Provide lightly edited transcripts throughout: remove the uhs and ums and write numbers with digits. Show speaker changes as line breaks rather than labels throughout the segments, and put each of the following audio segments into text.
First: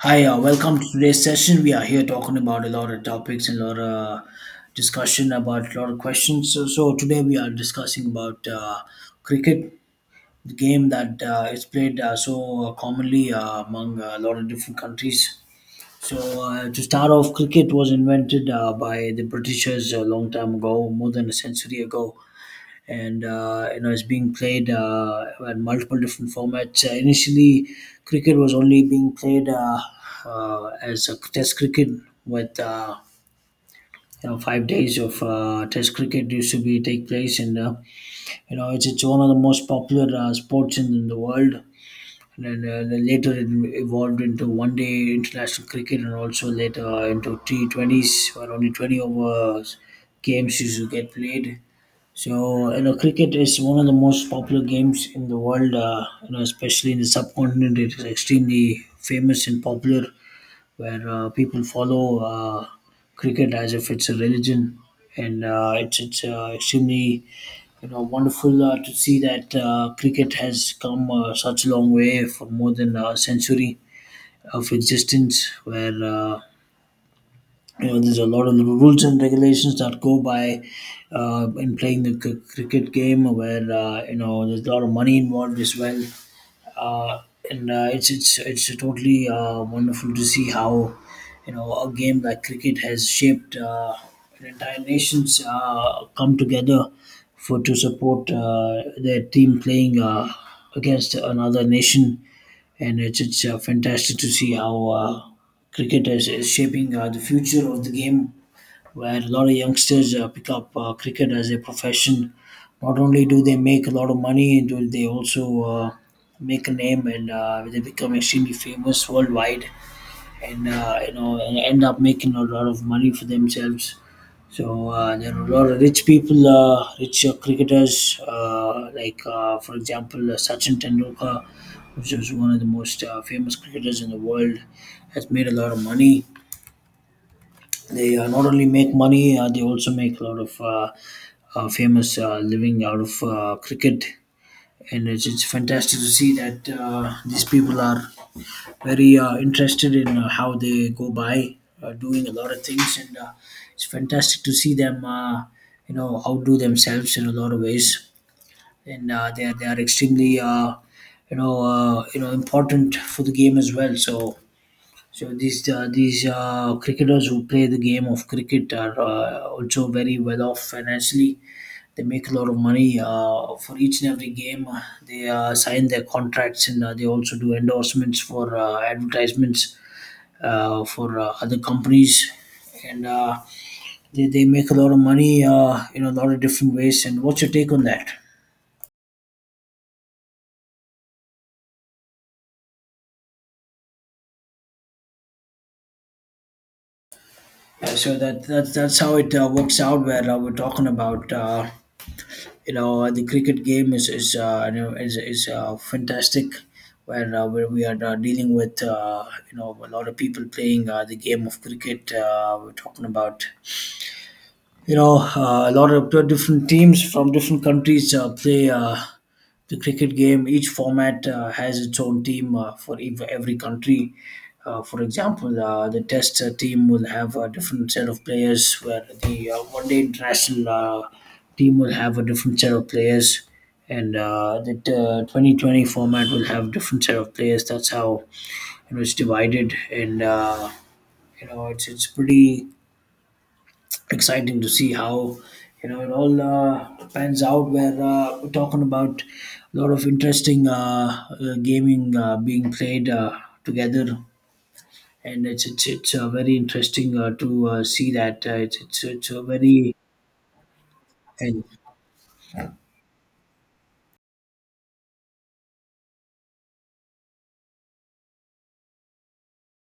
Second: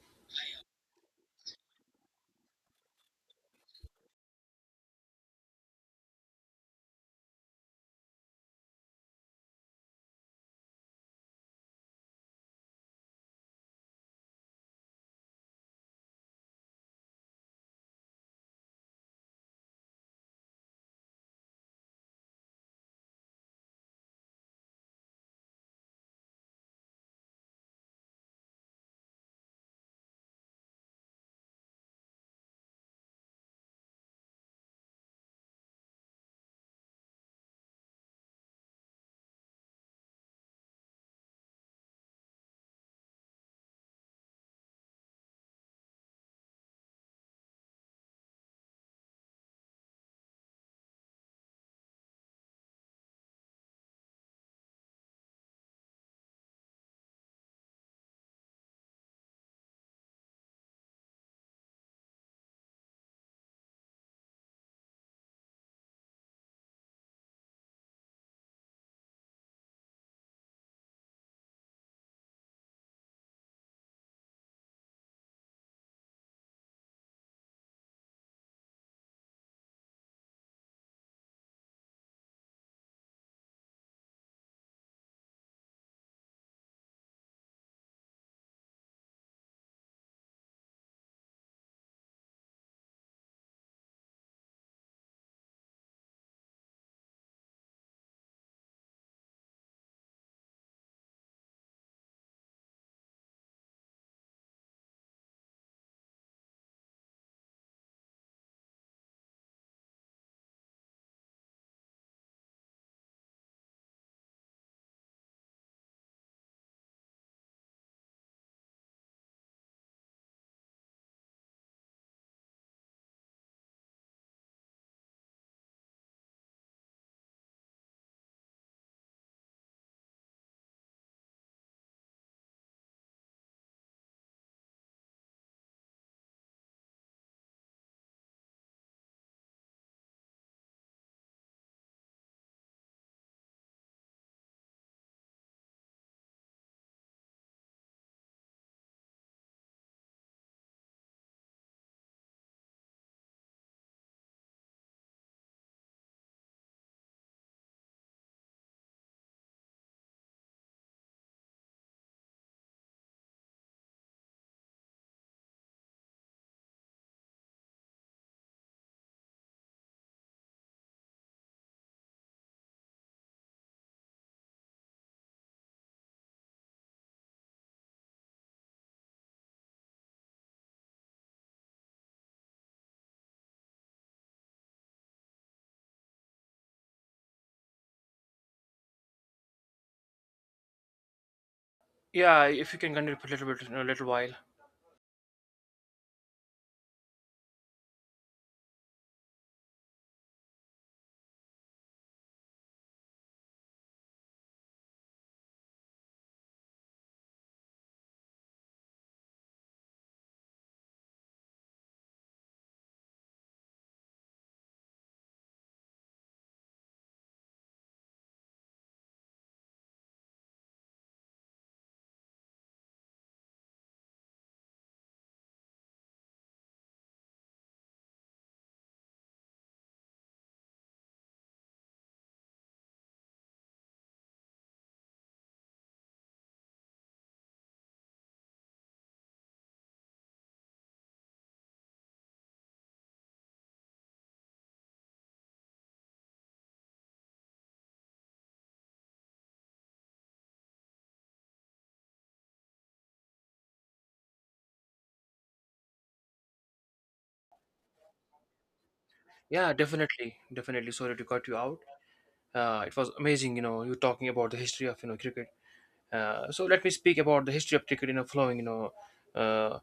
Hi, welcome to today's session. We are here talking about a lot of topics and a lot of discussion about a lot of questions. So today we are discussing about cricket, the game that is played so commonly among a lot of different countries. So to start off, cricket was invented by the Britishers a long time ago, more than a century ago, and you know it's being played in multiple different formats. Initially, cricket was only being played as a test cricket with. You know, 5 days of test cricket used to be take place, and you know it's one of the most popular sports in the world. And then later it evolved into one day international cricket, and also later into T20s, where only 20 over games used to get played. So, you know, cricket is one of the most popular games in the world, you know, especially in the subcontinent. It is extremely famous and popular, where people follow cricket as if it's a religion. And it's extremely, you know, wonderful to see that cricket has come such a long way for more than a century of existence, where you know there's a lot of rules and regulations that go by in playing the cricket game, where you know there's a lot of money involved as well, uh, and it's totally wonderful to see how you know a game like cricket has shaped an entire nations come together for to support their team playing against another nation. And it's fantastic to see how cricket is shaping the future of the game, where a lot of youngsters pick up cricket as a profession. Not only do they make a lot of money, do they also make a name, and they become extremely famous worldwide, and you know and end up making a lot of money for themselves. So there are a lot of rich people, rich cricketers, like for example Sachin Tendulkar, which is one of the most famous cricketers in the world, has made a lot of money. They not only make money, they also make a lot of famous living out of cricket, and it's fantastic to see that these people are very interested in how they go by doing a lot of things, and it's fantastic to see them you know outdo themselves in a lot of ways, and they are extremely, you know, important for the game as well. So these cricketers who play the game of cricket are also very well off financially. They make a lot of money for each and every game. They sign their contracts, and they also do endorsements for advertisements for other companies, and they make a lot of money in a lot of different ways. And what's your take on that?
Yeah, if you can continue for a little bit, a little while.
So that's how it works out. Where we're talking about. You know, the cricket game is, you know, is fantastic, where, we are dealing with, you know, a lot of people playing the game of cricket. We're talking about, you know, a lot of different teams from different countries play the cricket game. Each format has its own team for every country. For example, the Test team will have a different set of players, where the One Day International team will have a different set of players, and the 2020 format will have different set of players. That's how you know it's divided, and you know it's pretty exciting to see how you know it all pans out. Where we're talking about a lot of interesting gaming being played together, and it's very interesting to see that it's a
Yeah,
very,
definitely, definitely. Sorry to cut you
and
out. It was amazing, you talking about the history of cricket. So let me speak about the history of cricket in a flowing, Uh,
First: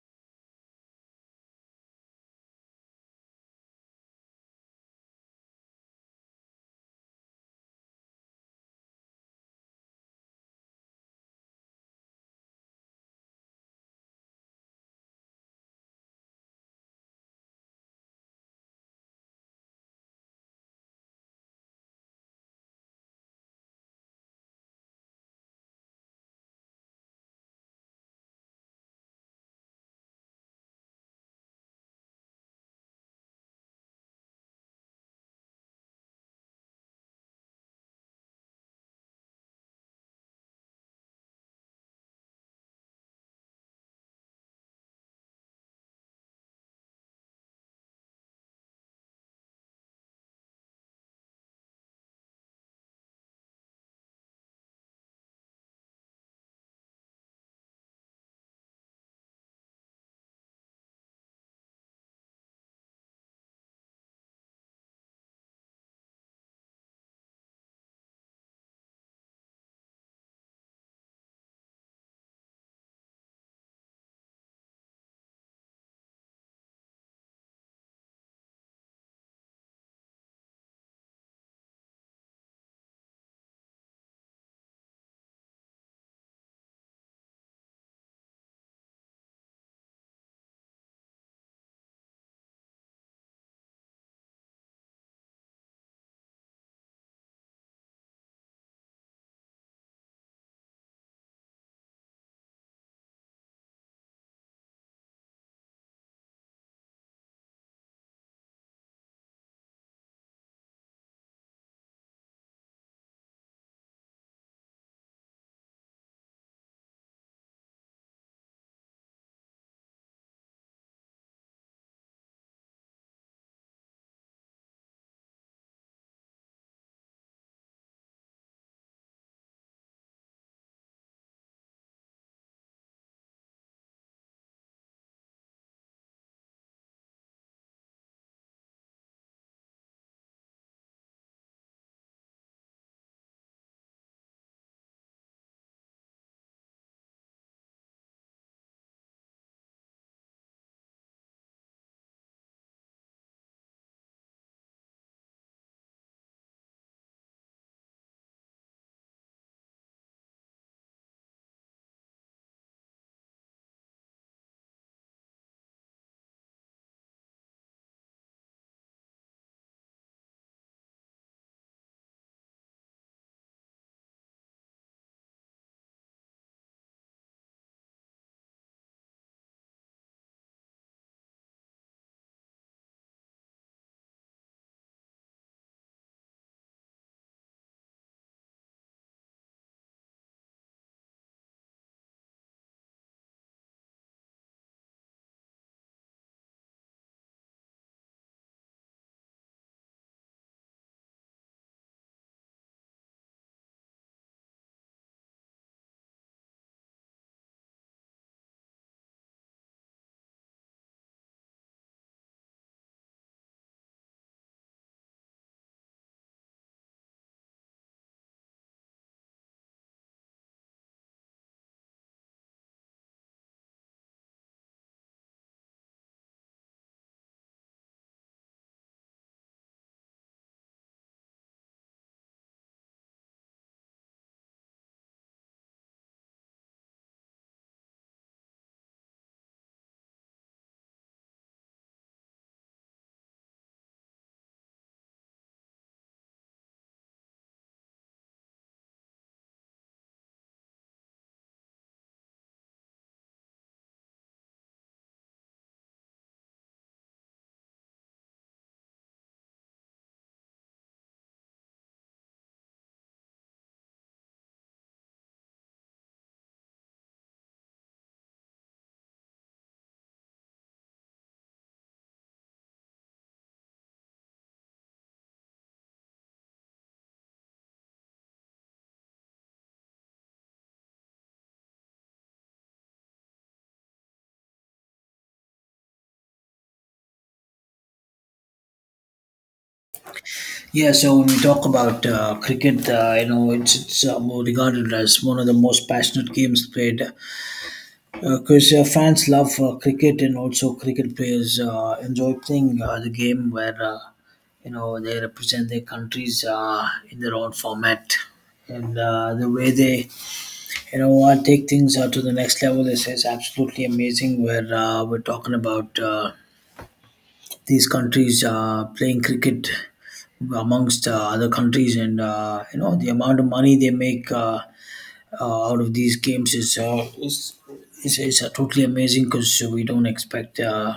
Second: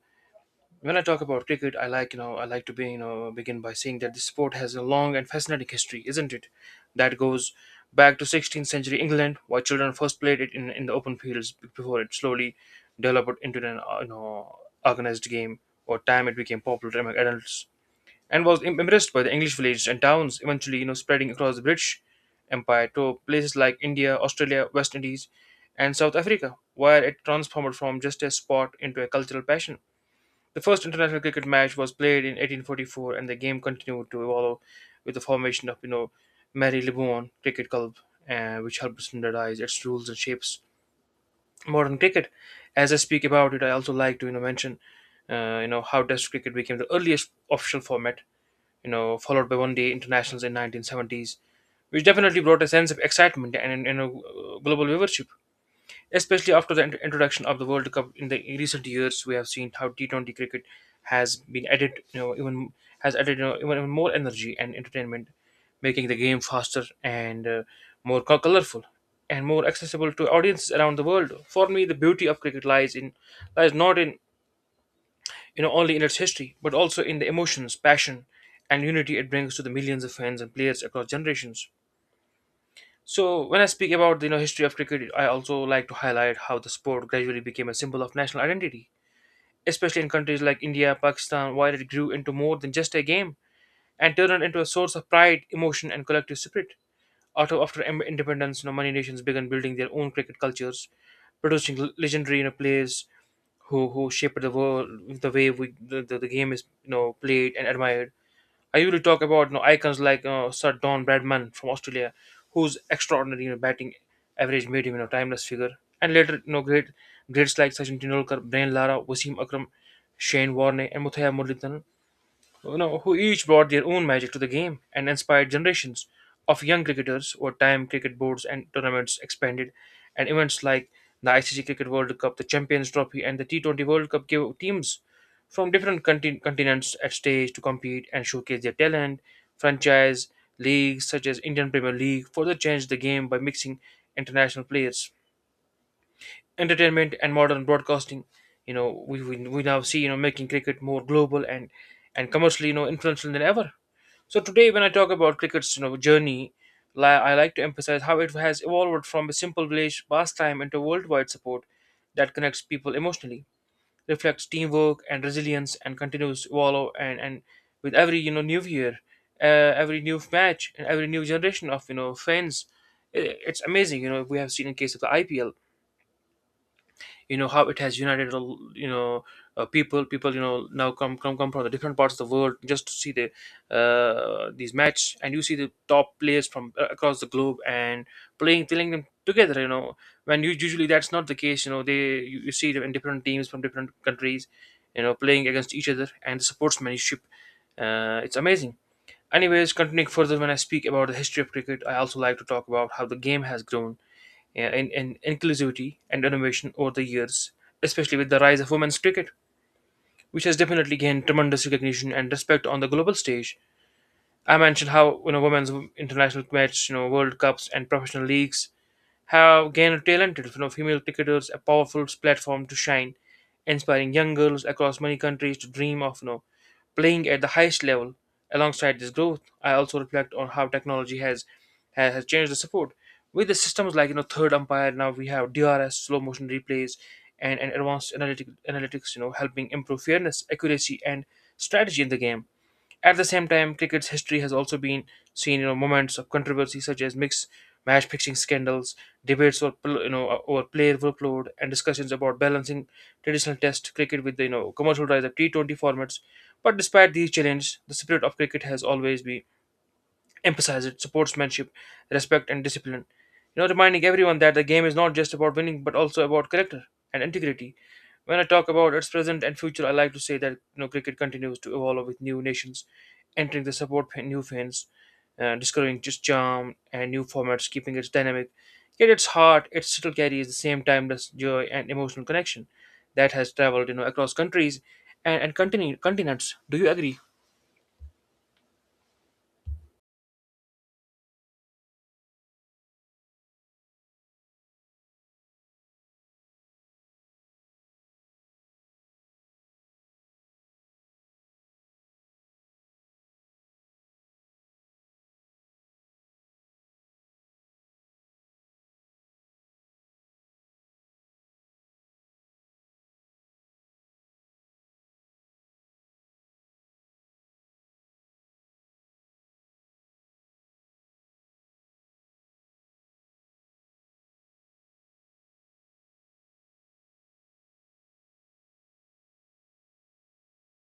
when I talk about cricket, I like to begin by saying that the sport has a long and fascinating history, isn't it? That goes back to 16th century England, where children first played it in the open fields before it slowly developed into an organized game. Over time, it became popular among adults and was impressed by the English villages and towns, eventually spreading across the British Empire to places like India, Australia, West Indies, and South Africa, where it transformed from just a sport into a cultural passion. The first international cricket match was played in 1844, and the game continued to evolve with the formation of Marylebone Cricket Club, which helped standardize its rules and shapes modern cricket. As I speak about it, I also like to mention how Test cricket became the earliest official format, followed by one day internationals in 1970s, which definitely brought a sense of excitement and, global viewership. Especially after the introduction of the World Cup in the recent years, we have seen how T20 cricket has been added, you know, even has added, you know, even more energy and entertainment, making the game faster and more colorful and more accessible to audiences around the world. For me, the beauty of cricket lies not in, only in its history, but also in the emotions, passion, and unity it brings to the millions of fans and players across generations. So when I speak about the, history of cricket, I also like to highlight how the sport gradually became a symbol of national identity, especially in countries like India, Pakistan, while it grew into more than just a game and turned into a source of pride, emotion, and collective spirit. After independence, many nations began building their own cricket cultures, producing legendary, players who shaped the world the way the game is played and admired. I usually talk about, icons like Sir Don Bradman from Australia, whose extraordinary, batting average made him, timeless figure, and later, greats like Sachin Tendulkar, Brian Lara, Wasim Akram, Shane Warne, and Muthaiya Muralitharan, who each brought their own magic to the game and inspired generations of young cricketers over time. Cricket boards and tournaments expanded, and events like the ICC Cricket World Cup, the Champions Trophy, and the T20 World Cup gave teams from different continents a stage to compete and showcase their talent. Franchise leagues such as Indian Premier League further changed the game by mixing international players. Entertainment and modern broadcasting, we now see, making cricket more global and commercially, influential than ever. So today, when I talk about cricket's journey, I like to emphasize how it has evolved from a simple village pastime into worldwide support that connects people emotionally, reflects teamwork and resilience, and continues to evolve and with every, new year, uh, every new match, and every new generation of, fans. It's amazing, We have seen in case of the IPL, how it has united a l- you know people, now come from the different parts of the world just to see the, these match, and you see the top players from, across the globe and playing them together, when you usually that's not the case, they, you see them in different teams from different countries, playing against each other, and the sportsmanship, it's amazing. Anyways, continuing further, when I speak about the history of cricket, I also like to talk about how the game has grown in inclusivity and innovation over the years, especially with the rise of women's cricket, which has definitely gained tremendous recognition and respect on the global stage. I mentioned how, women's international matches, World Cups, and professional leagues have given talented female cricketers a powerful platform to shine, inspiring young girls across many countries to dream of, playing at the highest level. Alongside this growth, I also reflect on how technology has changed the support. With the systems like, third umpire, now we have DRS, slow motion replays, and advanced analytics, helping improve fairness, accuracy, and strategy in the game. At the same time, cricket's history has also been seen, moments of controversy such as mixed match fixing scandals, debates over, over player workload, and discussions about balancing traditional Test cricket with the, commercial rise of T20 formats. But despite these challenges, the spirit of cricket has always been emphasize it, sportsmanship, respect, and discipline. Reminding everyone that the game is not just about winning, but also about character and integrity. When I talk about its present and future, I like to say that, cricket continues to evolve with new nations entering the support, new fans, discovering just charm and new formats, keeping its dynamic. Yet its heart, it still carries the same timeless joy and emotional connection that has traveled, across countries and continents. Do you agree?
yeah, so when we talk about cricket, you know, it's more regarded as one of the most passionate games played. Because fans love cricket, and also cricket players enjoy playing the game, where you know they represent their countries in their own format, and the way they, you know, take things to the next level is absolutely amazing. Where we're talking about these countries playing cricket amongst other countries, and you know the amount of money they make out of these games is totally amazing, because we don't expect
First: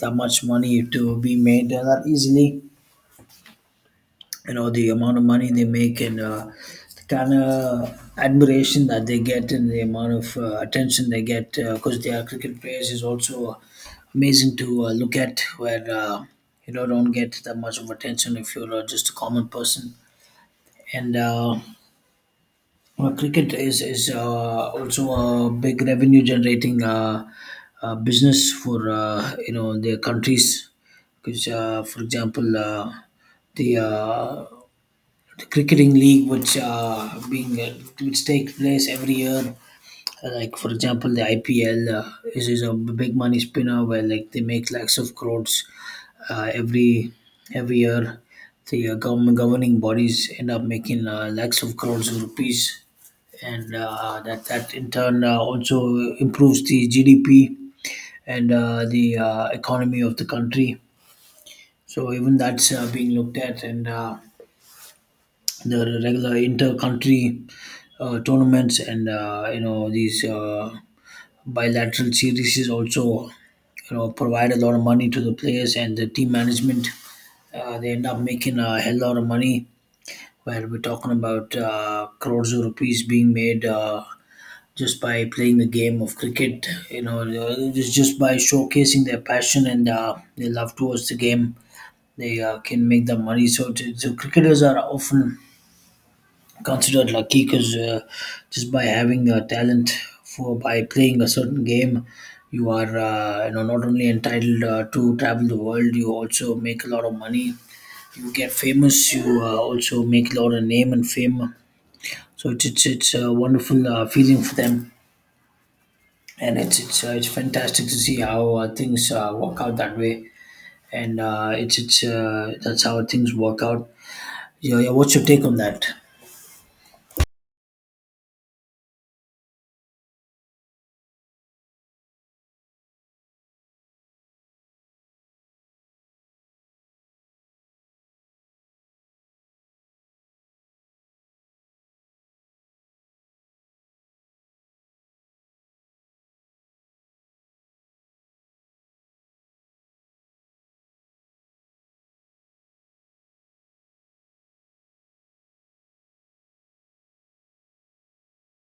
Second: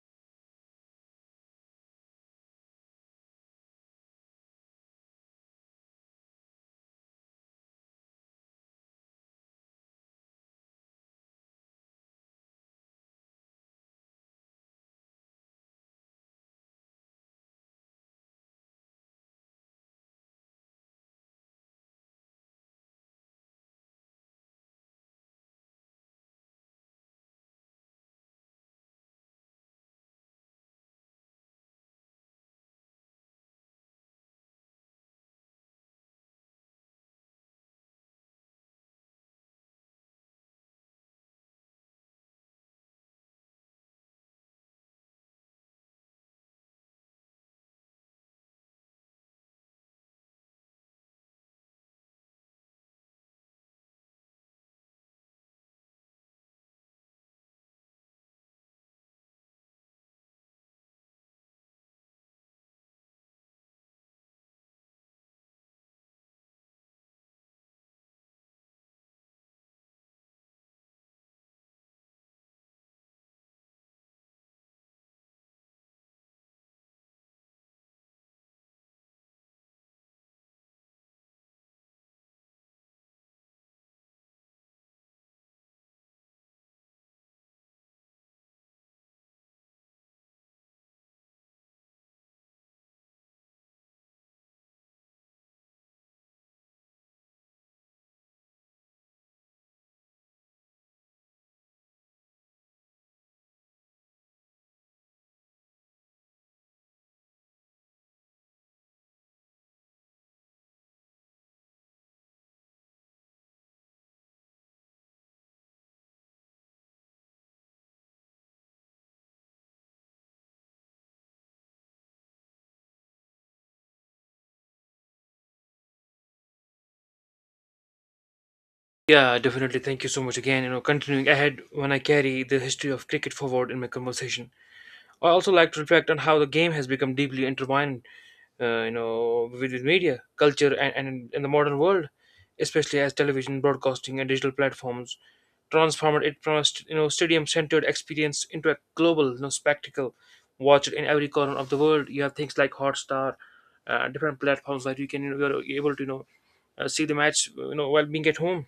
that much money to be made that easily. You know the amount of money they make, and the kind of admiration that they get, and the amount of attention they get because they are cricket players is also amazing to look at. Where you know don't get that much of attention if you're just a common person. And. Uh, Well, cricket is also a big revenue generating business for, you know, their countries. Because, for example, the uh, the cricketing league, which takes place every year, like for example, the IPL is a big money spinner, where like they make lakhs of crores uh, every every year. The government governing bodies end up making lakhs of crores of rupees, and that in turn also improves the GDP, and the economy of the country. So even that's being looked at, and the regular inter-country tournaments, and you know these bilateral series is also, you know, provide a lot of money to the players and the team management. They end up making a hell lot of money. Where we're talking about crores of rupees being made. Just by playing the game of cricket, you know, just by showcasing their passion and their love towards the game, they can make the money. So, so cricketers are often considered lucky because, just by having a talent for by playing a certain game, you are, you know, not only entitled to travel the world, you also make a lot of money, you get famous, you also make a lot of name and fame. So it's a wonderful feeling for them, and it's fantastic to see how things work out that way, and it's that's how things work out. Yeah, yeah, what's your take on that?
Yeah, definitely. Thank you so much again. You know, continuing ahead when I carry the history of cricket forward in my conversation, I also like to reflect on how the game has become deeply intertwined, with media, culture, and in the modern world, especially as television, broadcasting, and digital platforms transformed it from a stadium-centered experience into a global, spectacle. Watch it in every corner of the world. You have things like Hotstar, different platforms that you can, you're able to, see the match, while being at home.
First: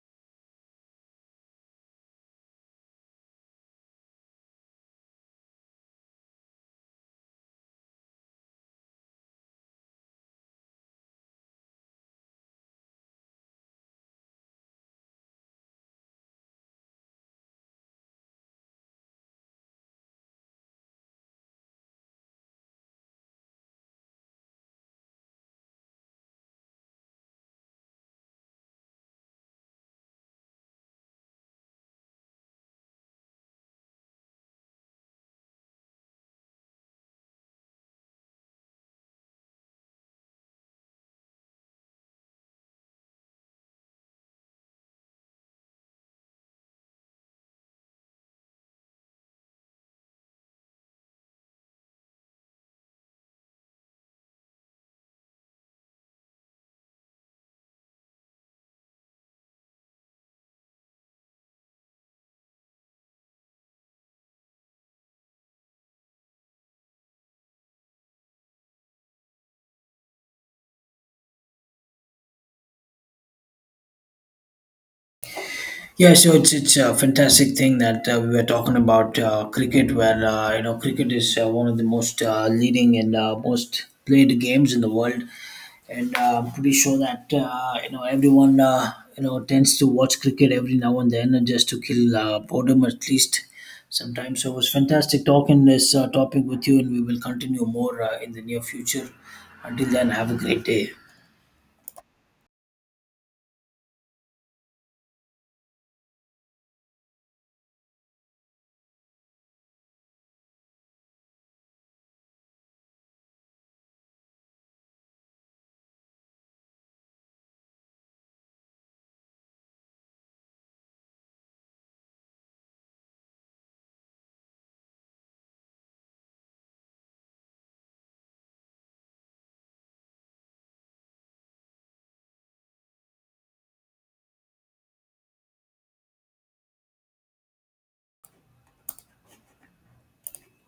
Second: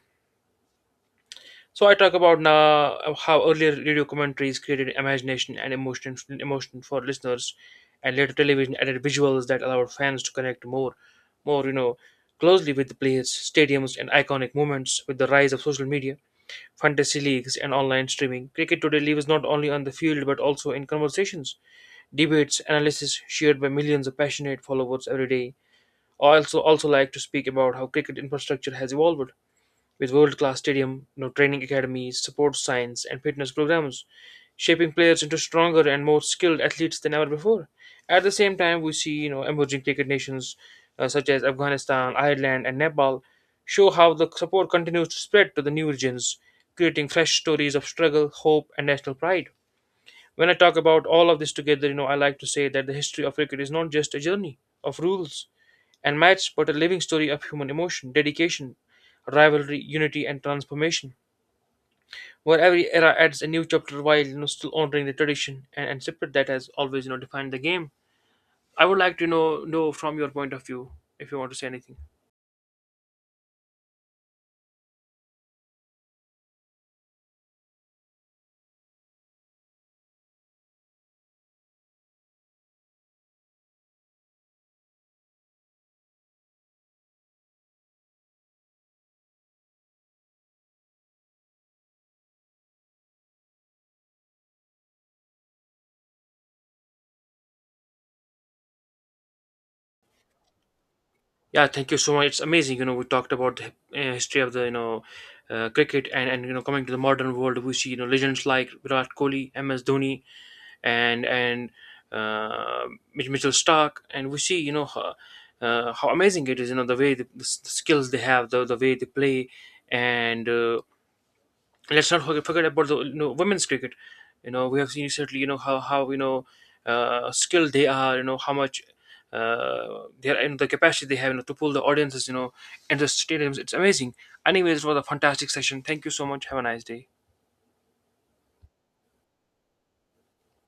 So I talk about now, how earlier radio commentaries created imagination and emotion for listeners, and later television added visuals that allowed fans to connect more, closely with the players, stadiums, and iconic moments. With the rise of social media, fantasy leagues, and online streaming, cricket today lives not only on the field but also in conversations, debates, analysis shared by millions of passionate followers every day. I also like to speak about how cricket infrastructure has evolved with world-class stadium, training academies, support science, and fitness programs, shaping players into stronger and more skilled athletes than ever before. At the same time, we see, emerging cricket nations, such as Afghanistan, Ireland, and Nepal, show how the support continues to spread to the new regions, creating fresh stories of struggle, hope, and national pride. When I talk about all of this together, I like to say that the history of cricket is not just a journey of rules and myths, but a living story of human emotion, dedication, rivalry, unity, and transformation, where every era adds a new chapter while, still honoring the tradition and spirit that has always, defined the game. I would like to know from your point of view if you want to say anything.
Yeah, so it's a fantastic thing that we were talking about cricket, where you know cricket is one of the most leading and most played games in the world, and pretty sure that you know everyone you know tends to watch cricket every now and then, and just to kill boredom at least sometimes. So it was fantastic talking this topic with you, and we will continue more in the near future. Until then, have a great day.
Yeah, thank you so much. It's amazing. You know, we talked about the, history of the, cricket, and you know coming to the modern world, we see, legends like Virat Kohli, MS Dhoni, and uh, Mitchell Stark, and we see, how amazing it is. You know the way the skills they have, the way they play, and, let's not forget about the, women's cricket. You know we have seen certainly, how skilled they are. You know how much. Their and the capacity they have, to pull the audiences, into stadiums. It's amazing. Anyways, it was a fantastic session. Thank you so much. Have a nice day.